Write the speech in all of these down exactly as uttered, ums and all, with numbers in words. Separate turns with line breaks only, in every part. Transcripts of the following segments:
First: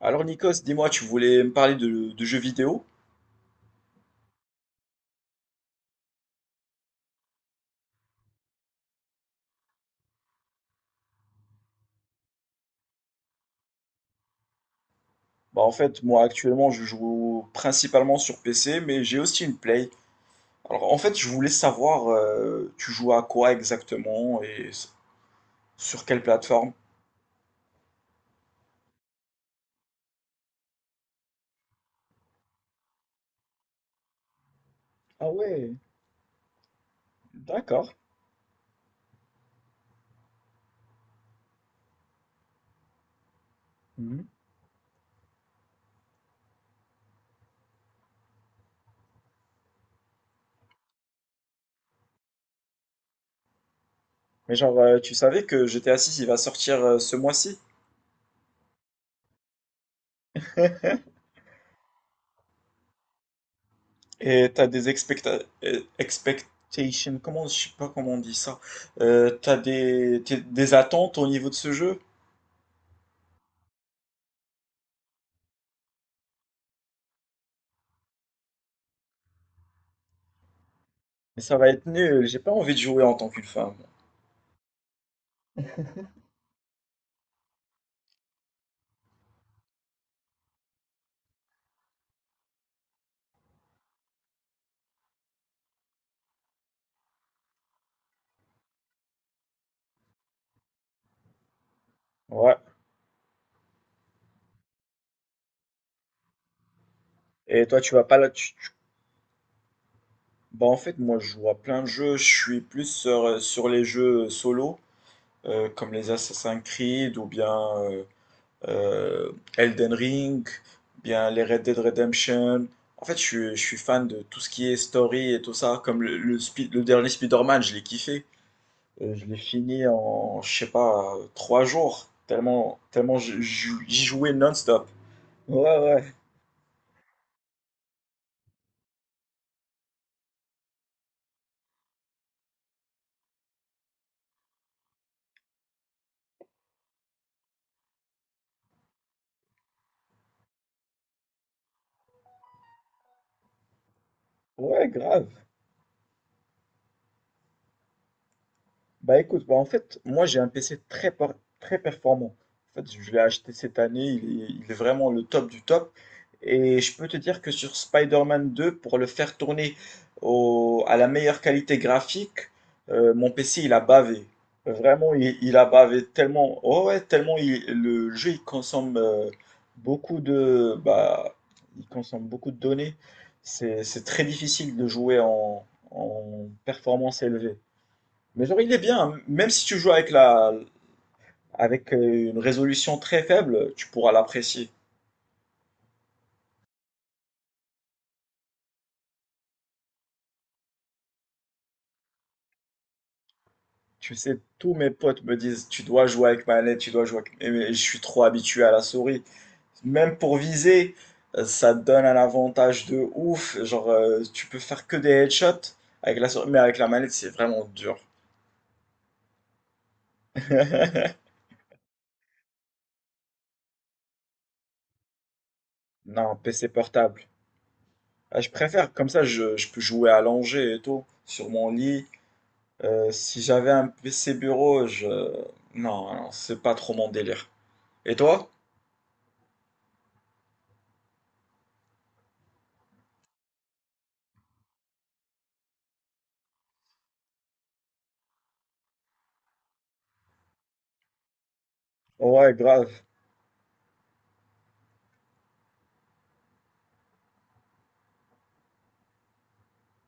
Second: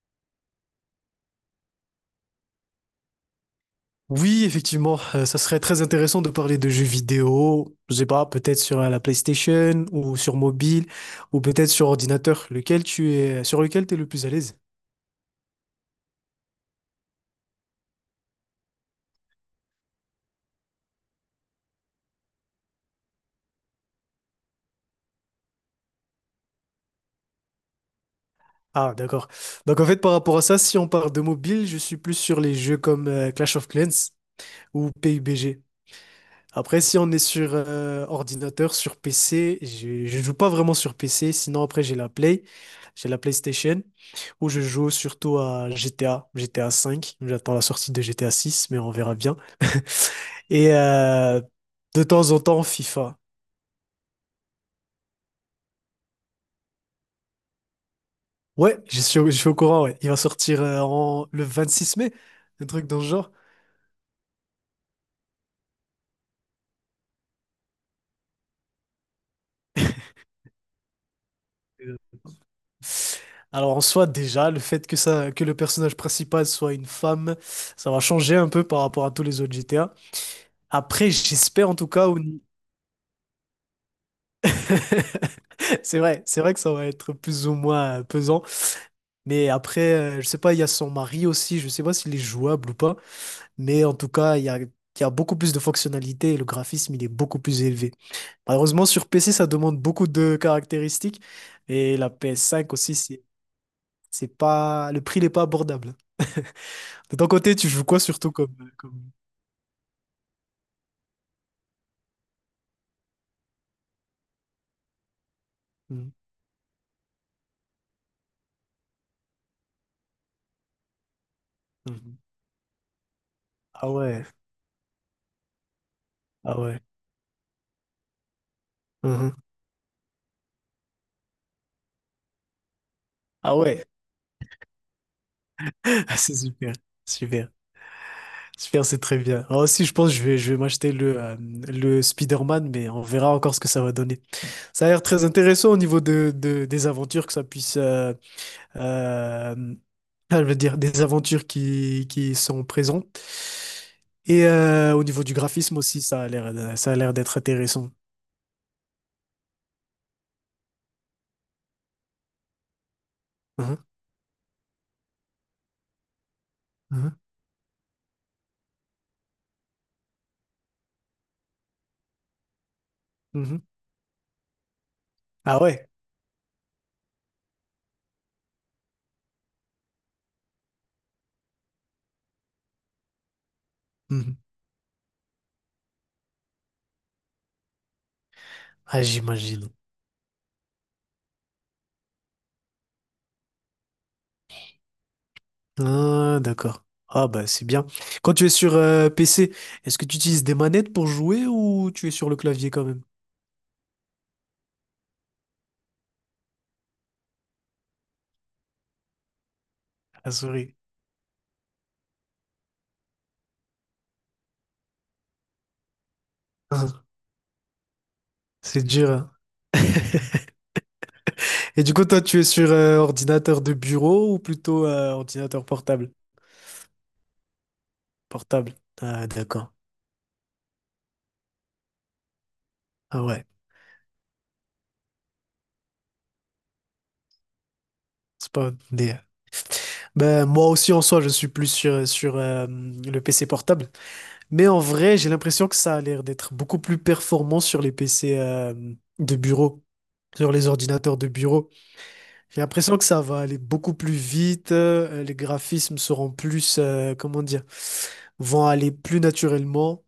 Alors Nikos, dis-moi, tu voulais me parler de, de jeux vidéo?
Oui, effectivement, euh, ça serait très intéressant de parler de jeux vidéo, je sais pas, peut-être sur euh, la PlayStation ou sur mobile ou peut-être sur ordinateur, lequel tu es, sur lequel tu es le plus à l'aise.
Bah en fait, moi actuellement, je joue principalement sur P C, mais j'ai aussi une Play. Alors en fait, je voulais savoir, euh, tu joues à quoi exactement et s- sur quelle plateforme?
Ah, d'accord. Donc en fait, par rapport à ça, si on parle de mobile, je suis plus sur les jeux comme euh, Clash of Clans ou
Ah
P U B G.
ouais,
Après, si on est sur
d'accord.
euh, ordinateur, sur P C, je, je joue pas vraiment sur P C. Sinon, après, j'ai la Play, j'ai la PlayStation,
Mhm.
où je joue surtout à G T A, G T A cinq. J'attends la sortie de G T A six, mais on verra bien. Et euh, de temps en temps, FIFA.
Mais genre, euh, tu savais que G T A six il va sortir euh, ce mois-ci?
Ouais, je suis, au- je suis au courant, ouais. Il va sortir euh, en, le vingt-six mai, un truc dans ce genre.
Et t'as des expecta- euh, expectations, comment, je sais pas comment on dit ça. Euh, t'as des, t'es- des attentes au niveau de ce
Euh,
jeu?
Alors, en soi, déjà le fait que ça que le personnage principal soit une femme, ça va changer un peu par rapport à tous les autres G T A. Après,
Mais ça va
j'espère, en
être
tout cas, au,
nul, j'ai pas envie de jouer en tant qu'une femme.
C'est vrai, c'est vrai que ça va être plus ou moins euh, pesant. Mais après, euh, je sais pas, il y a son mari aussi, je sais pas s'il est jouable ou pas. Mais en tout cas, il y a, il y a beaucoup plus de fonctionnalités et le graphisme, il est beaucoup plus élevé. Malheureusement, sur P C, ça demande beaucoup de caractéristiques. Et la
Ouais.
P S cinq aussi, c'est, c'est pas, le prix n'est pas abordable. De ton côté,
Et
tu
toi,
joues
tu
quoi
vas pas là.
surtout
Tu...
comme,
tu-
euh, comme...
Bah, en fait, moi, je joue à plein de jeux. Je suis plus sur, euh, sur les jeux solo, euh, comme les
Mhm,
Assassin's Creed ou bien euh, euh, Elden Ring, bien les Red Dead
mhm.
Redemption. En fait, je, suis- je suis
Ah
fan de
ouais,
tout ce qui est story et tout ça. Comme le, le,
ah
Spi-
ouais.
le dernier Spider-Man, je l'ai kiffé. Euh, je l'ai
Mhm.
fini en, je sais pas, euh, trois jours. Tellement, tellement j-
Ah
j-
ouais,
j'y jouais non-stop. Ouais, ouais,
c'est super, super. Super, c'est très bien. Moi aussi, je pense que je vais, je vais m'acheter le, euh, le Spider-Man, mais on verra encore ce que ça va donner. Ça a l'air très intéressant au niveau de, de- des aventures que ça puisse... euh, euh, ah, je veux dire, des aventures qui, qui sont présentes. Et
ouais,
euh, au niveau
grave.
du graphisme aussi, ça a l'air, ça a l'air d'être intéressant.
Bah écoute, bah en fait, moi j'ai un P C très, por- très performant. En fait, je l'ai acheté
Mhm,
cette année, il est, il est vraiment le top du top. Et je peux te dire que sur Spider-Man deux, pour le faire tourner au- à la meilleure qualité graphique, euh, mon
mhm,
P C
mhm.
il a bavé. Vraiment, il, il
Ah
a
ouais?
bavé tellement, oh ouais, tellement il- le jeu il consomme euh, beaucoup de, bah, il consomme beaucoup de données. C'est, c'est très
Mhm.
difficile de jouer en en performance élevée. Mais genre, il est
Ah,
bien. Même si
j'imagine.
tu joues avec la, avec euh, une résolution très faible, tu pourras l'apprécier.
Ah, d'accord. Ah, bah, c'est bien. Quand tu es sur euh, P C, est-ce que tu utilises des manettes pour jouer ou tu es sur le clavier quand même?
Tu sais, tous mes potes me disent, tu dois jouer avec manette, tu dois jouer avec... Et mais je suis trop habitué à la souris. Même
Ah,
pour
souris.
viser, euh, ça te donne un avantage de ouf. Genre, euh, tu peux faire que des headshots avec la souris, mais avec la
Ah,
manette, c'est vraiment dur.
c'est dur, hein. Et du coup, toi, tu es sur euh, ordinateur de bureau ou plutôt euh, ordinateur portable?
Non, P C portable. Ah, je
Portable.
préfère, comme ça,
Ah,
je, je
d'accord.
peux jouer allongé et tout, sur mon lit. Euh,
Ah
si
ouais.
j'avais un P C bureau, je... Non, non, c'est pas trop mon délire. Et
C'est
toi?
pas des... Ben, moi aussi, en soi, je suis plus sur, euh, sur euh, le P C portable. Mais en vrai, j'ai l'impression que ça a l'air d'être beaucoup plus performant sur les P C euh, de bureau, sur les ordinateurs de bureau.
Ouais,
J'ai l'impression
grave.
que ça va aller beaucoup plus vite, euh, les graphismes seront plus, euh, comment dire, vont aller plus naturellement.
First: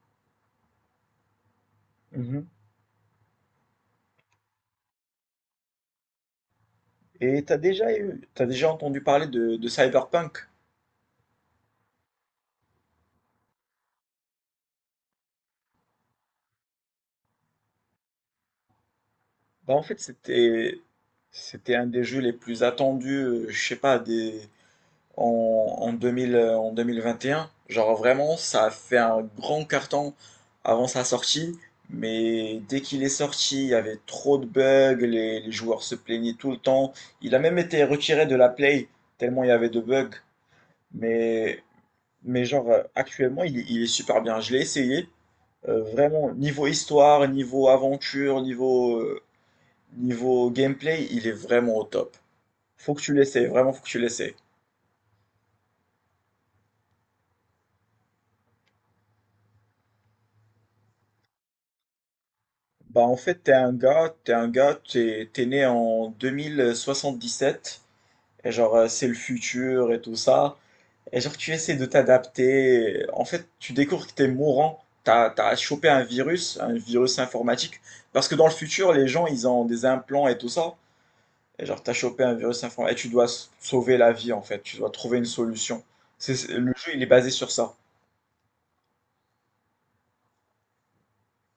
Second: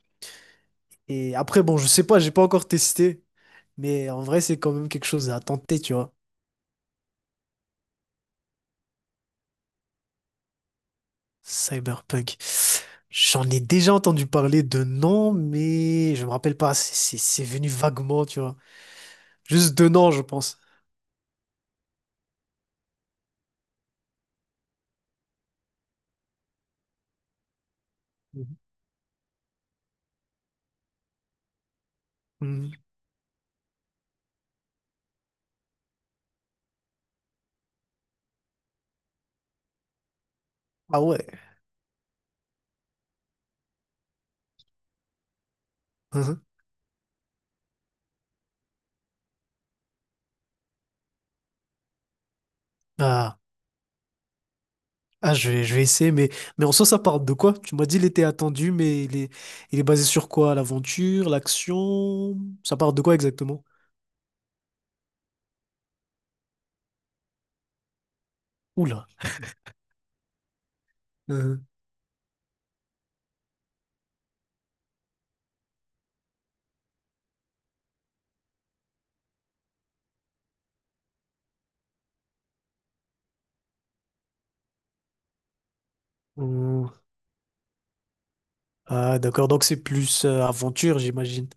Et après, bon, je sais pas, j'ai pas
Mhm.
encore testé, mais en vrai, c'est quand même quelque chose à tenter, tu vois.
Et t'as déjà eu, t'as déjà entendu parler de, de Cyberpunk?
Cyberpunk. J'en ai déjà entendu parler de nom, mais je me rappelle pas, c'est c'est- c'est venu vaguement, tu vois. Juste
Bah en
de
fait
nom, je pense.
c'était, c'était un des jeux les plus attendus, euh, je sais pas, des, en, en deux mille, euh, en deux mille vingt et un. Genre vraiment,
Mhm.
ça a fait un grand carton avant sa sortie, mais
Mhm.
dès qu'il est sorti, il y avait trop de bugs, les, les joueurs se plaignaient tout le temps. Il a même été retiré de la Play, tellement il y avait de bugs.
Ah ouais.
Mais, mais genre, euh, actuellement, il, est il est super bien. Je l'ai essayé. Euh, vraiment, niveau histoire, niveau aventure, niveau, euh, niveau gameplay, il est vraiment au top. Faut que tu
Mhm.
l'essayes, vraiment, faut que tu l'essayes.
Ah, je vais, je vais essayer, mais, mais en soi, ça parle de quoi? Tu m'as dit, il était attendu, mais il est, il est basé sur quoi? L'aventure, l'action? Ça parle
Bah
de quoi
en fait, t'es
exactement?
un gars, t'es un gars, t'es, t'es né en deux mille soixante-dix-sept, et genre euh, c'est
Oula.
le futur et tout ça, et genre tu
Euh,
essaies de t'adapter, en fait tu découvres que t'es mourant, t'as, t'as chopé un virus, un virus informatique, parce que dans le futur les gens ils ont des implants et tout ça, et genre t'as chopé un virus informatique, et tu dois s- sauver la vie en fait, tu dois trouver une solution. C'est, c'est- le
ouh.
jeu il est basé sur ça.
Ah, d'accord, donc c'est plus euh, aventure, j'imagine.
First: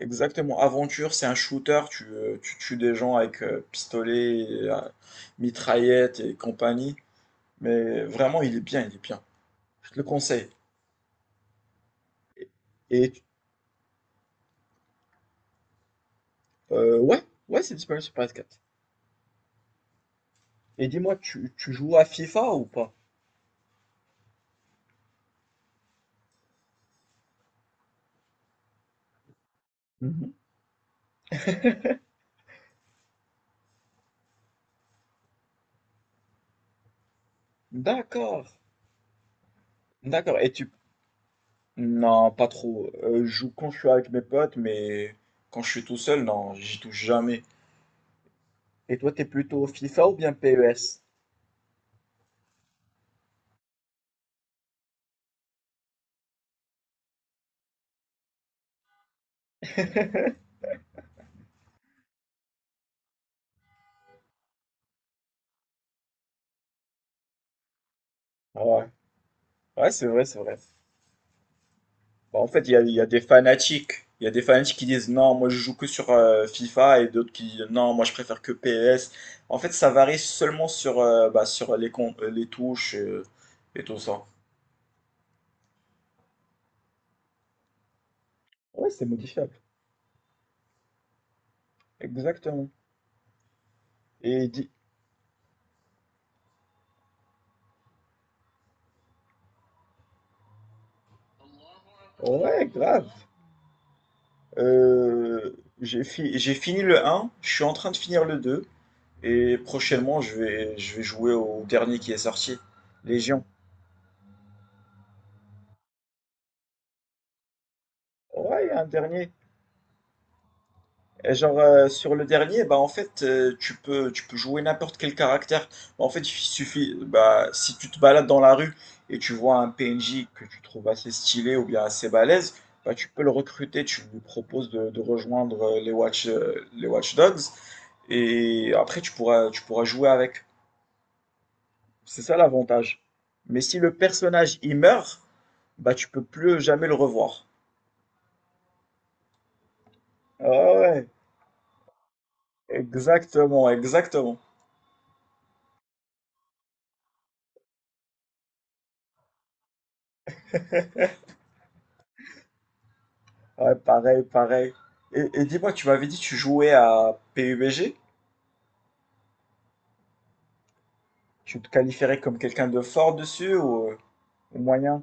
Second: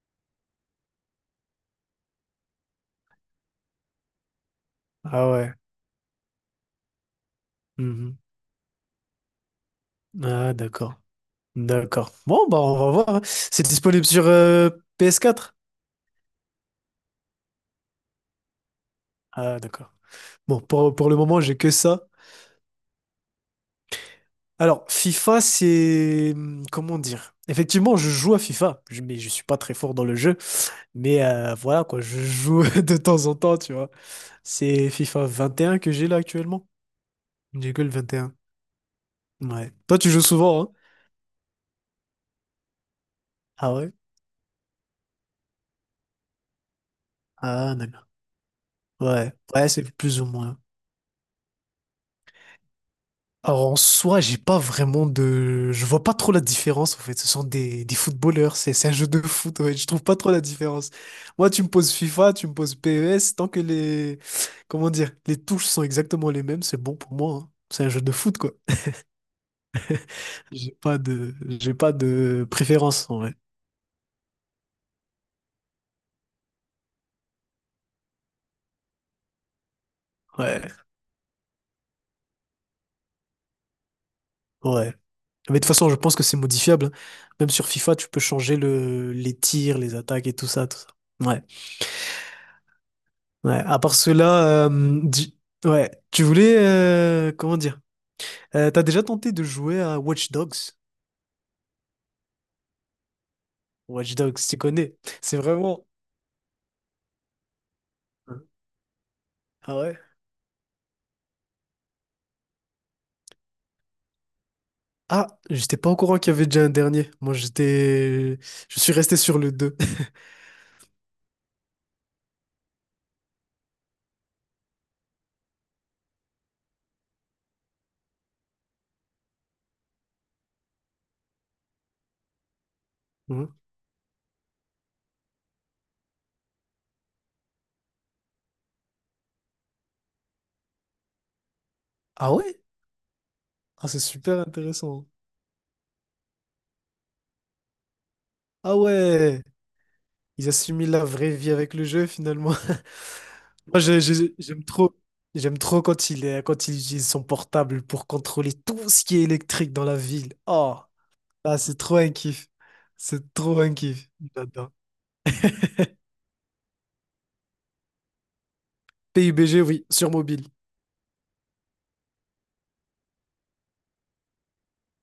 Exactement. Aventure, c'est un shooter, tu, euh, tu tues des gens avec euh, pistolet, et euh,
Ah ouais.
mitraillette et compagnie. Mais
Mhm.
vraiment, il est bien, il est bien. Je te le conseille.
Ah, d'accord. D'accord. Bon,
Et,
bah, on va voir, hein. C'est disponible sur euh, P S quatre.
euh, ouais, ouais, c'est disponible sur P S quatre.
Ah, d'accord. Bon,
Et
pour, pour
dis-moi,
le moment,
tu,
j'ai que
tu joues à
ça.
FIFA ou pas?
Alors, FIFA, c'est... hum, comment dire? Effectivement, je joue à FIFA, je- mais je suis pas très fort dans le
Mhm.
jeu. Mais euh, voilà, quoi, je joue de temps en temps, tu vois. C'est FIFA vingt et un que j'ai là actuellement. J'ai que le vingt et un.
D'accord,
Ouais. Toi, tu joues
d'accord. Et
souvent, hein?
tu... Non, pas trop. Euh, je joue quand
Ah
je suis
ouais?
avec mes potes, mais quand je suis tout seul, non, j'y touche jamais.
Ah, d'accord.
Et toi, t'es
Ouais.
plutôt
Ouais, c'est
FIFA ou
plus ou
bien
moins.
pess?
Alors, en soi, j'ai pas vraiment de... Je vois pas trop la différence, en fait. Ce sont des, des footballeurs. C'est c'est un jeu de foot, ouais. Je trouve pas trop la différence. Moi, tu me poses FIFA, tu me poses P E S. Tant que les... Comment dire? Les touches sont exactement les mêmes, c'est bon pour moi, hein. C'est un jeu de foot, quoi.
Ah ouais, ouais, c'est vrai, c'est vrai.
J'ai pas de, j'ai pas
Bah, en
de
fait, il y a, il y a
préférence en
des
vrai.
fanatiques. Il y a des fanatiques qui disent non, moi je joue que sur euh, FIFA et d'autres qui disent non, moi je préfère que pess. En fait, ça varie seulement
Ouais,
sur, euh, bah, sur les, con- euh, les touches euh, et tout ça.
ouais. Mais de toute façon, je pense que c'est modifiable, hein. Même sur FIFA, tu peux changer
Ouais, c'est
le, les
modifiable.
tirs, les attaques et tout ça, tout ça. Ouais,
Exactement.
ouais. À part
Et
cela,
dit...
euh, di- ouais. Tu voulais, euh, comment dire? Euh, t'as déjà tenté de jouer à Watch Dogs?
Ouais, grave.
Watch Dogs, tu connais. C'est
Euh,
vraiment.
j'ai fi- J'ai fini le un, je suis en train de finir le deux, et
Ah ouais?
prochainement je vais, je vais jouer au dernier qui est sorti, Légion.
Ah, j'étais pas au courant qu'il y avait déjà un dernier. Moi, j'étais,
Ouais, il y a
je
un
suis resté
dernier.
sur le deux.
Et genre euh, sur le dernier, bah en fait euh, tu peux tu peux jouer n'importe quel caractère. En fait, il suffit, bah si tu te balades dans la rue et tu vois un P N J que tu trouves assez stylé ou bien assez balèze, bah tu peux le
Mhm.
recruter, tu lui proposes de, de rejoindre euh, les Watch euh, les Watch Dogs, et après tu pourras tu pourras jouer avec. C'est
Ah
ça
ouais?
l'avantage. Mais si
Ah,
le
c'est super
personnage il
intéressant.
meurt, bah tu peux plus jamais le revoir.
Ah ouais!
Ah
Ils assimilent la
ouais,
vraie vie avec le jeu finalement.
exactement,
Moi, je- je-
exactement.
j'aime trop, j'aime trop quand il est, quand il utilise son portable pour contrôler tout ce qui est électrique dans la ville. Oh, ah, c'est trop un kiff. C'est trop
Ouais,
un kiff.
pareil, pareil.
J'adore.
Et, et dis-moi, tu m'avais dit que tu jouais à P U B G?
P U B G, oui, sur mobile.
Tu te qualifierais comme quelqu'un de fort dessus ou euh, ou moyen?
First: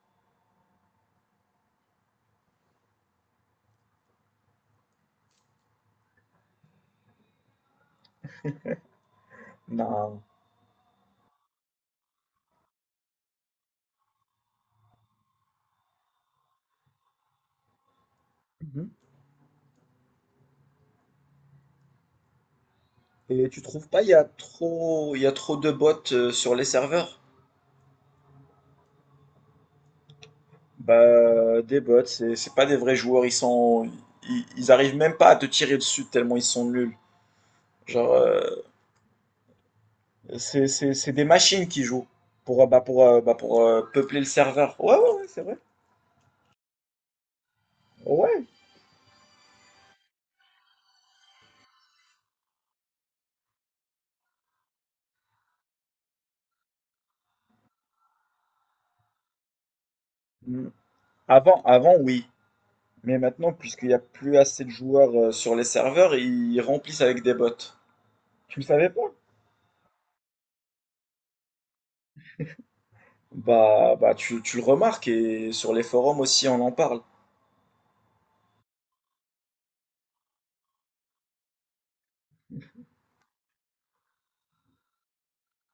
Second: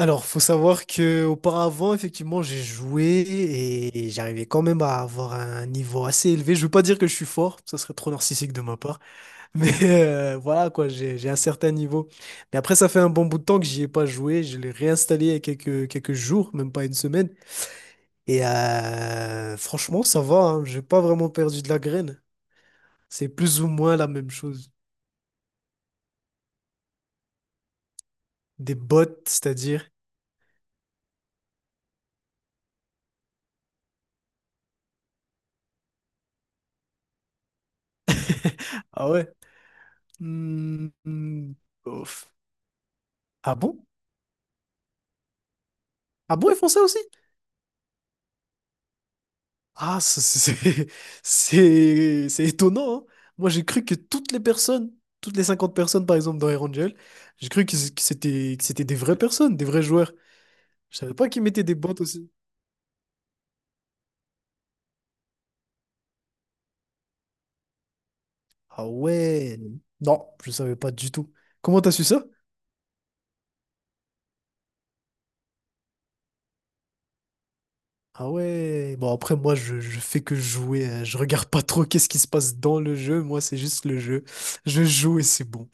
Alors, faut savoir que auparavant, effectivement, j'ai joué et j'arrivais quand même à avoir un niveau assez élevé. Je veux pas dire que je suis fort, ça serait trop narcissique de ma part. Mais
Non.
euh, voilà, quoi, j'ai, j'ai un certain niveau. Mais après, ça fait un bon bout de temps que j'y ai pas joué. Je l'ai réinstallé il y a quelques, quelques jours, même pas une semaine. Et
Mhm.
euh, franchement, ça va, hein. J'ai pas vraiment perdu de la graine. C'est
Et
plus
tu
ou
trouves
moins
pas
la
il y a
même chose.
trop il y a trop de bots euh, sur les serveurs?
Des bots, c'est-à-dire.
Bah des bots, c'est c'est pas des vrais joueurs, ils sont ils, ils arrivent même pas à te tirer dessus tellement ils sont nuls. Genre euh,
Ah ouais.
c'est
Hmm,
c'est c'est des
hmm,
machines qui jouent
ouf.
pour euh, bah pour euh, bah
Ah
pour euh,
bon?
peupler le serveur. Ouais ouais ouais, c'est vrai.
Ah bon, ils font ça aussi?
Ouais.
Ah, ça, c'est c'est c'est- étonnant, hein. Moi, j'ai cru que toutes les personnes, toutes les cinquante personnes, par exemple, dans Air Angel, j'ai cru que c- que c'était que c'était des vraies personnes, des vrais joueurs.
Mm.
Je savais pas qu'ils
Avant,
mettaient des bots
avant, oui.
aussi.
Mais maintenant, puisqu'il n'y a plus assez de joueurs euh, sur les serveurs, ils remplissent avec des bots. Tu le
Ah
savais pas?
ouais. Non, je savais pas du tout. Comment t'as su ça?
Bah, bah tu, tu le remarques, et sur les forums aussi on en parle.
Ah ouais. Bon, après, moi, je, je fais que jouer, hein. Je regarde pas trop qu'est-ce qui se passe dans le jeu. Moi, c'est juste le jeu. Je joue et c'est bon.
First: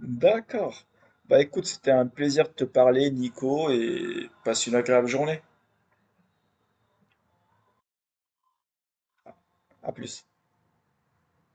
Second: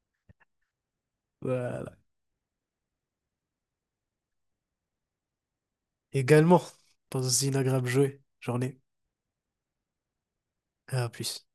D'accord. Bah écoute, c'était
Voilà.
un plaisir de te parler, Nico, et passe une agréable journée.
Également, pas aussi une agréable jouer. Journée.
À plus.
À plus.